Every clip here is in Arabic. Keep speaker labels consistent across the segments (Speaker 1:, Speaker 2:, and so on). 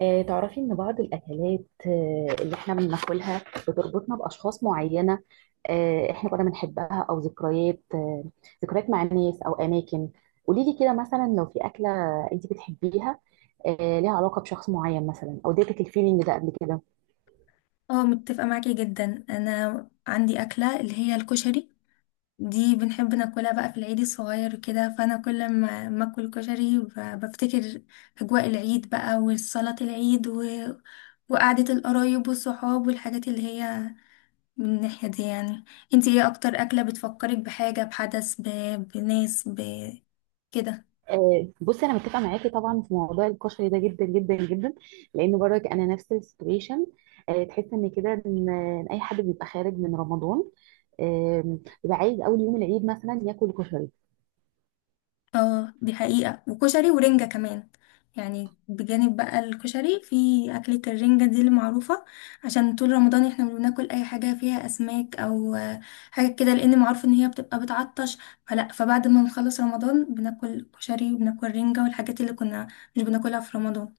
Speaker 1: تعرفي إن بعض الأكلات اللي إحنا بناكلها بتربطنا بأشخاص معينة. إحنا كنا بنحبها أو ذكريات مع ناس أو أماكن. قوليلي كده مثلا لو في أكلة أنت بتحبيها، ليها علاقة بشخص معين مثلا أو اديتك الفيلينج ده قبل كده؟
Speaker 2: اه، متفقة معاكي جدا. انا عندي اكلة اللي هي الكشري، دي بنحب ناكلها بقى في العيد الصغير كده. فانا كل ما اكل كشري بفتكر اجواء العيد بقى، وصلاة العيد وقعدة القرايب والصحاب والحاجات اللي هي من الناحية دي يعني. انتي ايه اكتر اكلة بتفكرك بحاجة، بحدث، بناس، كده؟
Speaker 1: بصي، أنا متفقة معاكي طبعا في موضوع الكشري ده جدا جدا جدا، لأن برضك أنا نفس السيتويشن. تحس إن كده إن أي حد بيبقى خارج من رمضان، بيبقى عايز اول يوم العيد مثلا ياكل كشري.
Speaker 2: اه، دي حقيقة. وكشري ورنجة كمان، يعني بجانب بقى الكشري في أكلة الرنجة دي المعروفة. عشان طول رمضان احنا بناكل أي حاجة فيها أسماك أو حاجة كده، لأن معروف إن هي بتبقى بتعطش. فبعد ما نخلص رمضان بناكل كشري وبناكل رنجة والحاجات اللي كنا مش بناكلها في رمضان.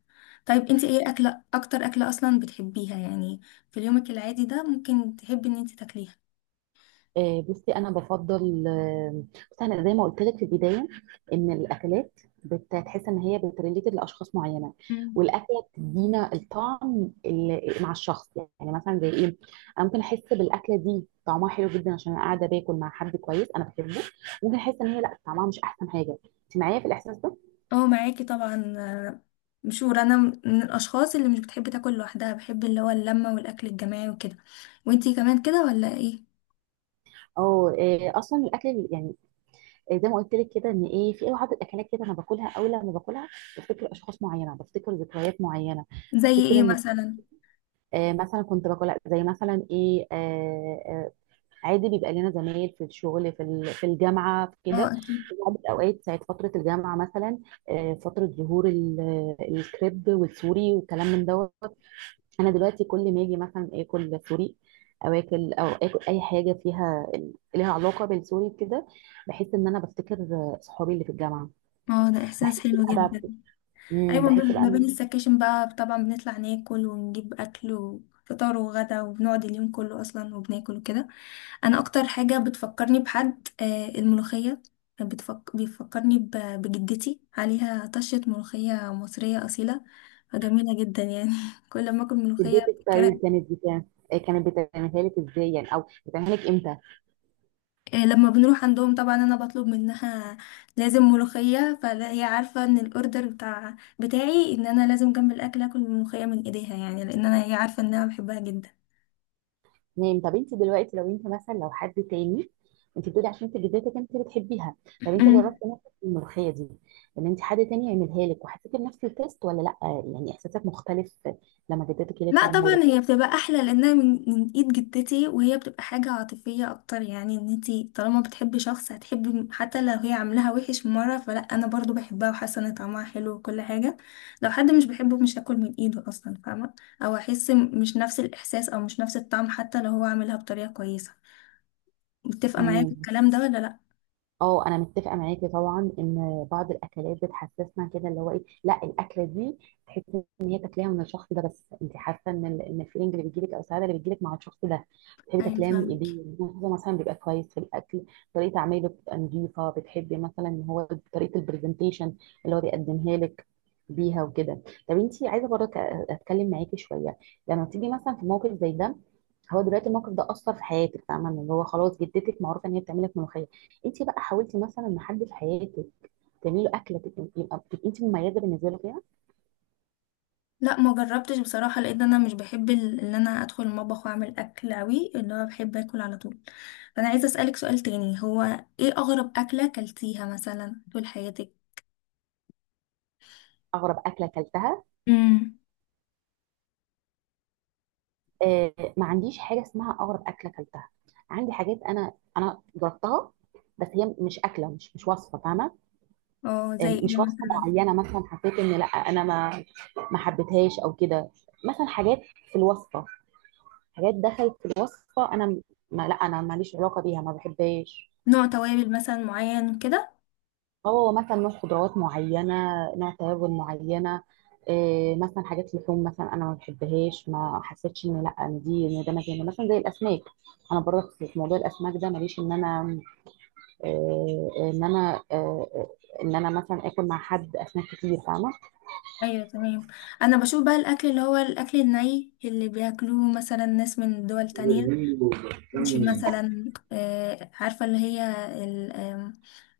Speaker 2: طيب انتي ايه أكلة، أكتر أكلة أصلا بتحبيها يعني في يومك العادي ده، ممكن تحبي إن انتي تاكليها؟
Speaker 1: آه، بصي انا بفضل آه، بصي انا زي ما قلت لك في البدايه، ان الاكلات بتحس ان هي بتريليتد لاشخاص معينه، والاكله بتدينا الطعم اللي مع الشخص. يعني مثلا زي ايه؟ انا ممكن احس بالاكله دي طعمها حلو جدا عشان انا قاعده باكل مع حد كويس انا بحبه. ممكن احس ان هي لا، طعمها مش احسن حاجه. انت معايا في الاحساس ده؟
Speaker 2: اه، معاكي طبعا. مشهور انا من الاشخاص اللي مش بتحب تاكل لوحدها، بحب اللي هو اللمه والاكل الجماعي وكده. وانتي كمان كده ولا ايه؟
Speaker 1: اه. اصلا الاكل يعني، زي ما قلت لك كده، ان ايه في بعض الاكلات كده انا باكلها، اول لما باكلها بفتكر اشخاص معينه، بفتكر ذكريات معينه.
Speaker 2: زي
Speaker 1: بفتكر
Speaker 2: ايه
Speaker 1: ان،
Speaker 2: مثلا؟
Speaker 1: مثلا كنت باكل، لأ، زي مثلا ايه، عادي بيبقى لنا زمايل في الشغل، في في الجامعه في
Speaker 2: اه
Speaker 1: كده.
Speaker 2: اكيد.
Speaker 1: في بعض الاوقات ساعه فتره الجامعه مثلا، فتره ظهور الكريب والسوري والكلام من دوت. انا دلوقتي كل ما اجي مثلا اكل سوري، او اكل اي حاجه فيها ليها علاقه بالسوري كده، بحس ان انا بفتكر صحابي اللي في الجامعه.
Speaker 2: اه، ده
Speaker 1: بحس
Speaker 2: احساس حلو
Speaker 1: بقى
Speaker 2: جدا. ايوه،
Speaker 1: بحس بقى
Speaker 2: ما بين
Speaker 1: إن
Speaker 2: السكاشن بقى طبعا بنطلع ناكل ونجيب اكل وفطار وغدا، وبنقعد اليوم كله اصلا وبناكل وكده. انا اكتر حاجه بتفكرني بحد الملوخيه. بيفكرني بجدتي، عليها طشه ملوخيه مصريه اصيله، فجميله جدا يعني. كل ما اكل ملوخيه.
Speaker 1: الديت ستايل كانت بتاع. كانت بتعملها لك ازاي يعني، او بتعملها لك امتى؟
Speaker 2: لما بنروح عندهم طبعا انا بطلب منها لازم ملوخية. فهي عارفة ان الاوردر بتاعي ان انا لازم جنب الاكل اكل ملوخية من ايديها، يعني لان انا، هي عارفة ان انا بحبها
Speaker 1: تمام. طب انت دلوقتي لو انت مثلا، لو حد تاني. انت بتقولي عشان انت جدتك انت بتحبيها. طب انت
Speaker 2: جدا.
Speaker 1: جربتي نفسك في الملوخيه دي، ان انت حد تاني يعملها لك وحسيتي بنفس التيست ولا لا؟ يعني احساسك مختلف لما جدتك هي اللي
Speaker 2: لا
Speaker 1: بتعملها
Speaker 2: طبعا،
Speaker 1: لك؟
Speaker 2: هي بتبقى احلى لانها من ايد جدتي، وهي بتبقى حاجه عاطفيه اكتر. يعني ان انتي طالما بتحبي شخص هتحبي، حتى لو هي عاملاها وحش مره انا برضو بحبها وحاسه ان طعمها حلو وكل حاجه. لو حد مش بحبه مش هاكل من ايده اصلا، فاهمه؟ او احس مش نفس الاحساس او مش نفس الطعم حتى لو هو عاملها بطريقه كويسه. متفقه معايا في
Speaker 1: تمام.
Speaker 2: الكلام ده ولا لا؟
Speaker 1: اه، انا متفقه معاكي طبعا ان بعض الاكلات بتحسسنا كده، اللي هو ايه، لا، الاكله دي تحسي ان هي تاكليها من الشخص ده، بس انت حاسه ان ان الفيلينج اللي بيجيلك او السعاده اللي بتجيلك مع الشخص ده، بتحبي
Speaker 2: ايوه
Speaker 1: تاكليها من
Speaker 2: فاهمه.
Speaker 1: ايديه. هو مثلا بيبقى كويس في الاكل، طريقه عمايله بتبقى نظيفه، بتحبي مثلا ان هو طريقه البرزنتيشن اللي هو بيقدمها لك بيها وكده. طب انت عايزه برضه اتكلم معاكي شويه، لما تيجي مثلا في موقف زي ده. هو دلوقتي الموقف ده اثر في حياتك، فاهمه ان هو خلاص جدتك معروفه ان هي بتعمل لك ملوخيه. انت بقى حاولتي مثلا ان حد في حياتك تعملي له اكله تبقى تبقي انت مميزه بالنسبه له فيها؟
Speaker 2: لا ما جربتش بصراحة، لان انا مش بحب ان انا ادخل المطبخ واعمل اكل اوي. اللي هو بحب اكل على طول. فانا عايزة اسألك سؤال تاني، هو ايه اغرب اكلة اكلتيها مثلا طول حياتك؟
Speaker 1: اغرب اكله اكلتها؟
Speaker 2: امم.
Speaker 1: ما عنديش حاجه اسمها اغرب اكله اكلتها. عندي حاجات انا جربتها، بس هي مش اكله، مش وصفه فاهمه.
Speaker 2: اه زي ايه
Speaker 1: مش وصفه
Speaker 2: مثلا؟
Speaker 1: معينه، مثلا حسيت ان لا انا ما حبيتهاش او كده. مثلا حاجات في الوصفه، حاجات دخلت في الوصفه انا ما، لا انا ماليش علاقه بيها، ما بحبهاش.
Speaker 2: نوع توابل مثلا معين كده؟
Speaker 1: هو مثلا نوع خضروات معينة، نوع توابل معينة. إيه مثلا حاجات لحوم، مثلا انا ما بحبهاش، ما حسيتش ان لا، ان دي ان ده مكاني، مثلا زي الاسماك. انا برضه في موضوع الاسماك ده ماليش ان انا إيه، ان انا مثلا اكل مع حد اسماك كتير، فاهمة.
Speaker 2: ايوه تمام. انا بشوف بقى الاكل اللي هو الاكل الني اللي بياكلوه مثلا ناس من دول تانية، مش مثلا آه، عارفة اللي هي ال- آم،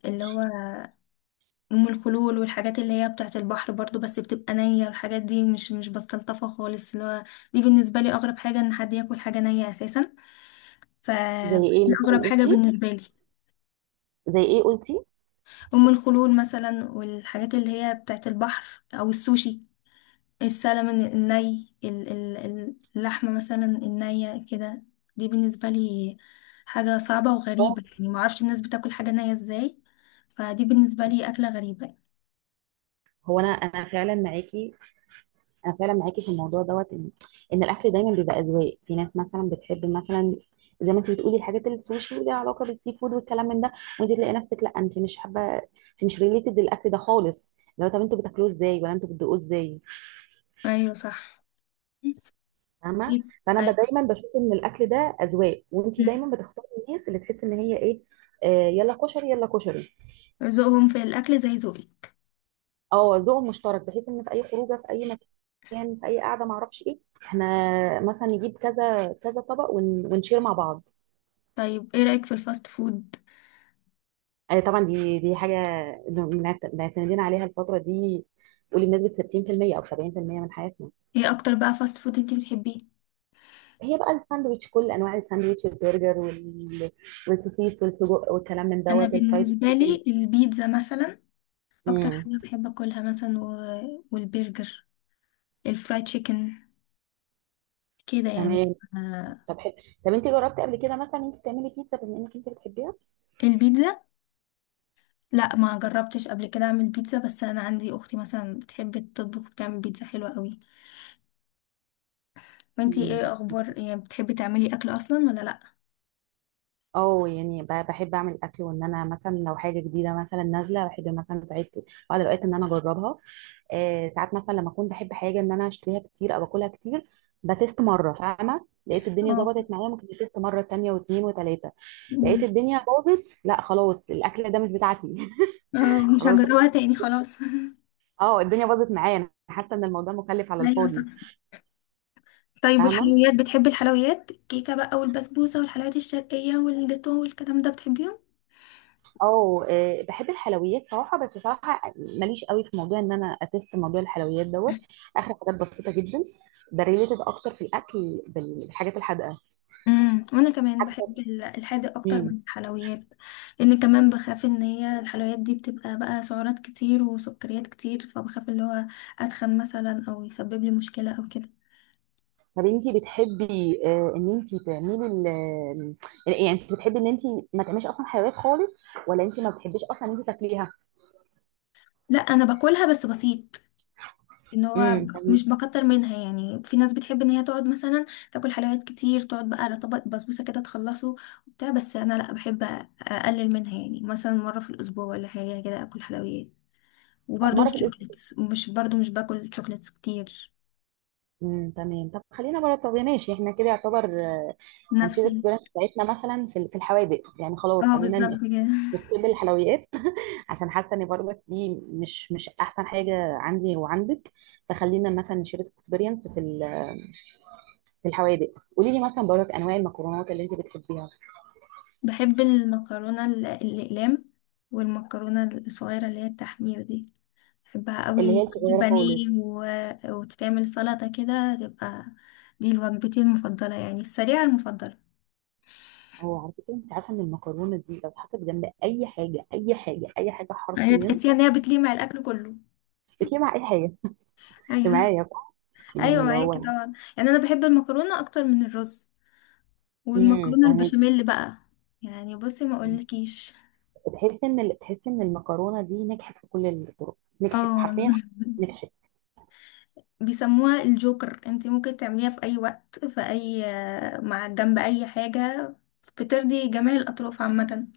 Speaker 2: اللي هو ام الخلول والحاجات اللي هي بتاعت البحر برضو، بس بتبقى نية والحاجات دي مش بستلطفها خالص. اللي هو دي بالنسبة لي اغرب حاجة، ان حد ياكل حاجة نية اساسا. ف
Speaker 1: زي ايه
Speaker 2: دي
Speaker 1: مثلا
Speaker 2: اغرب حاجة
Speaker 1: قلتي؟
Speaker 2: بالنسبة لي.
Speaker 1: زي ايه قلتي؟
Speaker 2: ام الخلول مثلا، والحاجات اللي هي بتاعت البحر، او السوشي، السلمون الني، اللحمة مثلا النية كده. دي بالنسبة لي حاجة صعبة
Speaker 1: اه،
Speaker 2: وغريبة، يعني معرفش الناس بتاكل حاجة نية ازاي. فدي بالنسبة لي أكلة غريبة.
Speaker 1: هو انا فعلا معاكي. انا فعلا معاكي في الموضوع دوت، ان الاكل دايما بيبقى اذواق. في ناس مثلا بتحب، مثلا زي ما انت بتقولي الحاجات السوشي وليها علاقه بالسي فود والكلام من ده، وانت تلاقي نفسك لا انت مش حابه، انت مش ريليتد للاكل ده خالص. لو طب انتوا بتاكلوه ازاي، ولا انتوا بتدوقوه ازاي؟
Speaker 2: ايوه صح.
Speaker 1: فاهمه.
Speaker 2: طيب.
Speaker 1: فانا
Speaker 2: أيوة.
Speaker 1: دايما بشوف ان الاكل ده اذواق، وانت دايما بتختاري الناس اللي تحس ان هي ايه. يلا كشري، يلا كشري.
Speaker 2: ذوقهم في الأكل زي ذوقك.
Speaker 1: اه، ذوق مشترك، بحيث ان في اي خروجه في اي مكان في اي قعده ما اعرفش ايه، احنا مثلا نجيب كذا كذا طبق ونشير مع بعض.
Speaker 2: طيب ايه رأيك في الفاست فود؟
Speaker 1: طبعا دي حاجه معتمدين عليها الفتره دي. قولي بنسبه 60% او 70% من حياتنا.
Speaker 2: ايه أكتر بقى فاست فود انتي بتحبيه؟
Speaker 1: هي بقى الساندوتش، كل انواع الساندوتش، البرجر والسوسيس والسجق والكلام من
Speaker 2: أنا
Speaker 1: دوت الفرايد
Speaker 2: بالنسبة
Speaker 1: تشيكن.
Speaker 2: لي البيتزا مثلا، أكتر
Speaker 1: امم
Speaker 2: حاجة بحب أكلها مثلا والبرجر، الفرايد تشيكن، كده يعني.
Speaker 1: تمام.
Speaker 2: آه،
Speaker 1: طب حلو، طب انت جربتي قبل كده مثلا انت تعملي بيتزا، بما انك انت بتحبيها؟
Speaker 2: البيتزا. لا ما جربتش قبل كده أعمل بيتزا، بس أنا عندي أختي مثلا بتحب تطبخ، بتعمل بيتزا حلوة قوي. وانتي ايه أخبار، يعني بتحبي تعملي أكل أصلا ولا لأ؟
Speaker 1: اه، يعني بحب اعمل اكل. وان انا مثلا لو حاجه جديده مثلا نازله، بحب مثلا ساعات، بعض الاوقات، ان انا اجربها. ساعات مثلا لما اكون بحب حاجه، ان انا اشتريها كتير او اكلها كتير، بتست مره فاهمه. لقيت الدنيا
Speaker 2: اه.
Speaker 1: ظبطت معايا، ممكن بتست مره تانية واتنين وتلاته. لقيت
Speaker 2: م-
Speaker 1: الدنيا باظت، لا خلاص الاكل ده مش بتاعتي.
Speaker 2: اه مش
Speaker 1: خلاص.
Speaker 2: هجربها تاني خلاص.
Speaker 1: اه، الدنيا باظت معايا، انا حاسه ان الموضوع مكلف على
Speaker 2: ايوه صح.
Speaker 1: الفاضي.
Speaker 2: طيب
Speaker 1: فاهمه.
Speaker 2: والحلويات، بتحبي الحلويات، الكيكة بقى والبسبوسة والحلويات الشرقية والجاتو والكلام ده، بتحبيهم؟
Speaker 1: اه. بحب الحلويات صراحه، بس صراحه ماليش قوي في موضوع ان انا اتست موضوع الحلويات دوت. اخر حاجات بسيطه جدا، بريليتد اكتر في الاكل بالحاجات الحادقه
Speaker 2: امم، وانا كمان بحب
Speaker 1: حتى.
Speaker 2: الحادق اكتر
Speaker 1: مم.
Speaker 2: من الحلويات، لان كمان بخاف ان هي الحلويات دي بتبقى بقى سعرات كتير وسكريات كتير، فبخاف اللي هو اتخن مثلا او يسبب لي مشكلة او كده.
Speaker 1: طب انتي بتحبي ان انتي تعملي ال آه، يعني انتي بتحبي ان انتي ما تعمليش اصلا حلويات خالص، ولا انتي ما بتحبيش اصلا ان انتي تاكليها؟
Speaker 2: لا انا باكلها بس بسيط، ان هو
Speaker 1: تمام.
Speaker 2: مش بكتر منها. يعني في ناس بتحب ان هي تقعد مثلا تاكل حلويات كتير، تقعد بقى على طبق بسبوسه كده تخلصه وبتاع، بس انا لا، بحب اقلل منها يعني، مثلا مره في الاسبوع ولا حاجه كده اكل حلويات. وبرضه
Speaker 1: مره في الاسبوع؟
Speaker 2: الشوكليتس، مش باكل شوكليتس كتير.
Speaker 1: تمام. طب خلينا بره، طب يا ماشي احنا كده يعتبر
Speaker 2: نفس
Speaker 1: هنشيل الاكسبيرينس بتاعتنا مثلا في في الحوادق، يعني خلاص.
Speaker 2: اه
Speaker 1: خلينا
Speaker 2: بالظبط كده.
Speaker 1: نكتب الحلويات عشان حاسه ان برضك دي مش احسن حاجه عندي وعندك. فخلينا مثلا نشير اكسبيرينس في في الحوادق. قولي لي مثلا برضك انواع المكرونات اللي انت بتحبيها.
Speaker 2: بحب المكرونه الاقلام، والمكرونه الصغيره اللي هي التحمير دي، بحبها
Speaker 1: اللي هي
Speaker 2: قوي مع
Speaker 1: الصغيره خالص؟
Speaker 2: البانيه وتتعمل سلطة كده تبقى، دي وجبتي المفضلة يعني، السريعة المفضلة.
Speaker 1: هو على فكره، انت عارفه ان المكرونه دي لو اتحطت جنب اي حاجه، اي حاجه اي حاجه،
Speaker 2: هي
Speaker 1: حرفيا
Speaker 2: تحسيها ان هي بتليق مع الاكل كله.
Speaker 1: بتيجي مع اي حاجه. انت
Speaker 2: ايوه.
Speaker 1: معايا صح؟
Speaker 2: ايوه
Speaker 1: يعني اللي
Speaker 2: معاكي
Speaker 1: هو،
Speaker 2: طبعا. يعني انا بحب المكرونة اكتر من الرز، والمكرونة
Speaker 1: فاهمك.
Speaker 2: البشاميل بقى. يعني بصي ما اقولكيش.
Speaker 1: تحس ان المكرونه دي نجحت في كل الطرق، نجحت
Speaker 2: اه والله.
Speaker 1: حرفيا، نجحت.
Speaker 2: بيسموها الجوكر، انتي ممكن تعمليها في اي وقت، في اي، مع جنب اي حاجة. بترضي جميع الاطراف عامة،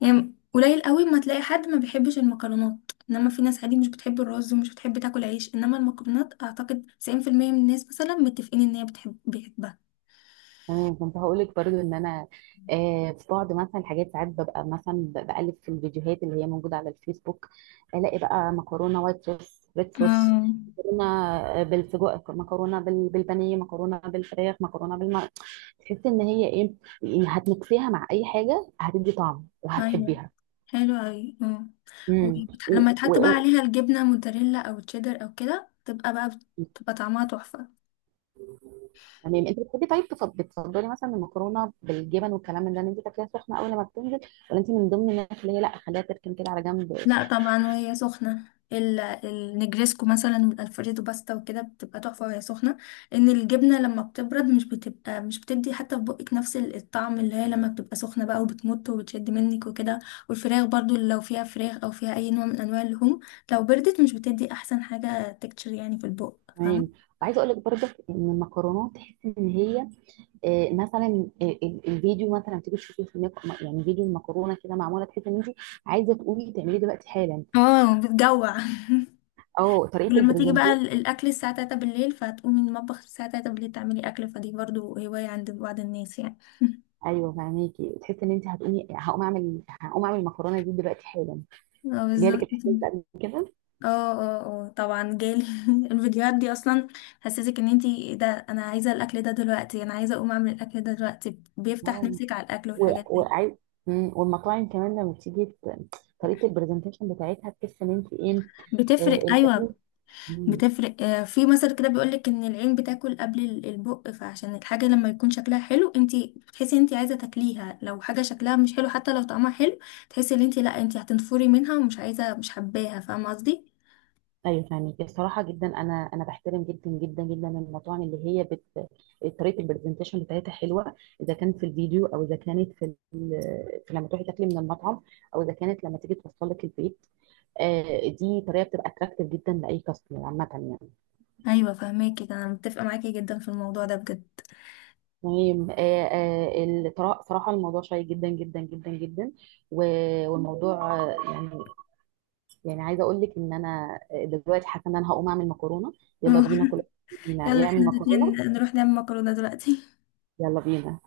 Speaker 2: يعني قليل قوي ما تلاقي حد ما بيحبش المكرونات. انما في ناس عادي مش بتحب الرز ومش بتحب تاكل عيش، انما المكرونات اعتقد 90% من الناس مثلا متفقين ان هي بيحبها.
Speaker 1: تمام. كنت هقولك برضو ان انا، في بعض مثلا الحاجات، ساعات ببقى مثلا بقلب في الفيديوهات اللي هي موجوده على الفيسبوك، الاقي بقى مكرونه وايت صوص، ريد صوص،
Speaker 2: اه
Speaker 1: مكرونه بالسجق، مكرونه بالبانيه، مكرونه بالفراخ، مكرونه بالم. تحس ان هي ايه؟ يعني هتمكسيها مع اي حاجه، هتدي طعم
Speaker 2: ايوه،
Speaker 1: وهتحبيها.
Speaker 2: حلو اوي. اه،
Speaker 1: امم و...
Speaker 2: ولما يتحط بقى
Speaker 1: و...
Speaker 2: عليها الجبنه موتزاريلا او تشيدر او كده، تبقى بقى، بتبقى طعمها تحفه.
Speaker 1: تمام. انت بتحبي، طيب، بتفضلي مثلا المكرونه بالجبن والكلام من ده ان انت تاكليها سخنه اول ما بتنزل، ولا انت من ضمن الناس اللي هي لا خليها تركن كده على جنب؟
Speaker 2: لا طبعا وهي سخنة. النجريسكو مثلا والالفريدو باستا وكده بتبقى تحفة وهي سخنة، ان الجبنة لما بتبرد مش بتبقى، مش بتدي حتى في بقك نفس الطعم اللي هي لما بتبقى سخنة بقى وبتمط وبتشد منك وكده. والفراخ برضو، لو فيها فراخ او فيها اي نوع من انواع اللحوم لو بردت مش بتدي احسن حاجة تكتشر يعني في البق. فاهمة؟
Speaker 1: تمام. وعايزه اقول لك برضك ان المكرونات تحس ان هي مثلا الفيديو مثلا تيجي تشوفيه في الميك، يعني فيديو المكرونه كده معموله، تحس ان انت عايزه تقومي تعمليه دلوقتي حالا،
Speaker 2: اه بتجوع.
Speaker 1: او طريقه
Speaker 2: ولما تيجي بقى
Speaker 1: البرزنتيشن.
Speaker 2: الاكل الساعة 3 بالليل، فتقومي من المطبخ الساعة 3 بالليل تعملي اكل، فدي برضو هواية عند بعض الناس يعني.
Speaker 1: ايوه فهماكي، تحس ان انت هتقومي، هقوم اعمل المكرونه دي دلوقتي حالا.
Speaker 2: اه
Speaker 1: جالك
Speaker 2: بالظبط.
Speaker 1: الاحساس ده قبل كده؟
Speaker 2: اه اه اه طبعا جالي. الفيديوهات دي اصلا حسسك ان انتي، ده انا عايزه الاكل ده دلوقتي، انا عايزه اقوم اعمل الاكل ده دلوقتي. بيفتح
Speaker 1: آه.
Speaker 2: نفسك على الاكل والحاجات دي،
Speaker 1: وعايز. والمطاعم كمان لما بتيجي طريقه البرزنتيشن بتاعتها تحس ان انت ايه؟
Speaker 2: بتفرق.
Speaker 1: آه،
Speaker 2: ايوه
Speaker 1: البهيج.
Speaker 2: بتفرق. آه، في مثل كده بيقولك ان العين بتاكل قبل البق. فعشان الحاجه لما يكون شكلها حلو انتي بتحسي ان انتي عايزه تاكليها، لو حاجه شكلها مش حلو حتى لو طعمها حلو تحسي ان انتي لا، انتي هتنفري منها ومش عايزه، مش حباها. فاهمه قصدي؟
Speaker 1: ايوه فاهمك، الصراحه جدا انا بحترم جدا جدا جدا المطاعم اللي هي طريقه البرزنتيشن بتاعتها حلوه، اذا كان في الفيديو، او اذا كانت في لما تروحي تاكلي من المطعم، او اذا كانت لما تيجي توصل لك البيت. دي طريقه بتبقى اتراكتيف جدا لاي كاستمر عامه يعني.
Speaker 2: ايوه فاهماكي، ده انا متفقه معاكي جدا في الموضوع ده بجد.
Speaker 1: المهم، صراحه الموضوع شيق جدا جدا جدا جدا. والموضوع يعني، يعني عايزه اقول لك ان انا دلوقتي حاسه ان انا هقوم اعمل مكرونه. يلا بينا كلنا
Speaker 2: يلا
Speaker 1: يعمل
Speaker 2: احنا الاتنين
Speaker 1: مكرونه.
Speaker 2: نروح نعمل مكرونة دلوقتي.
Speaker 1: يلا بينا.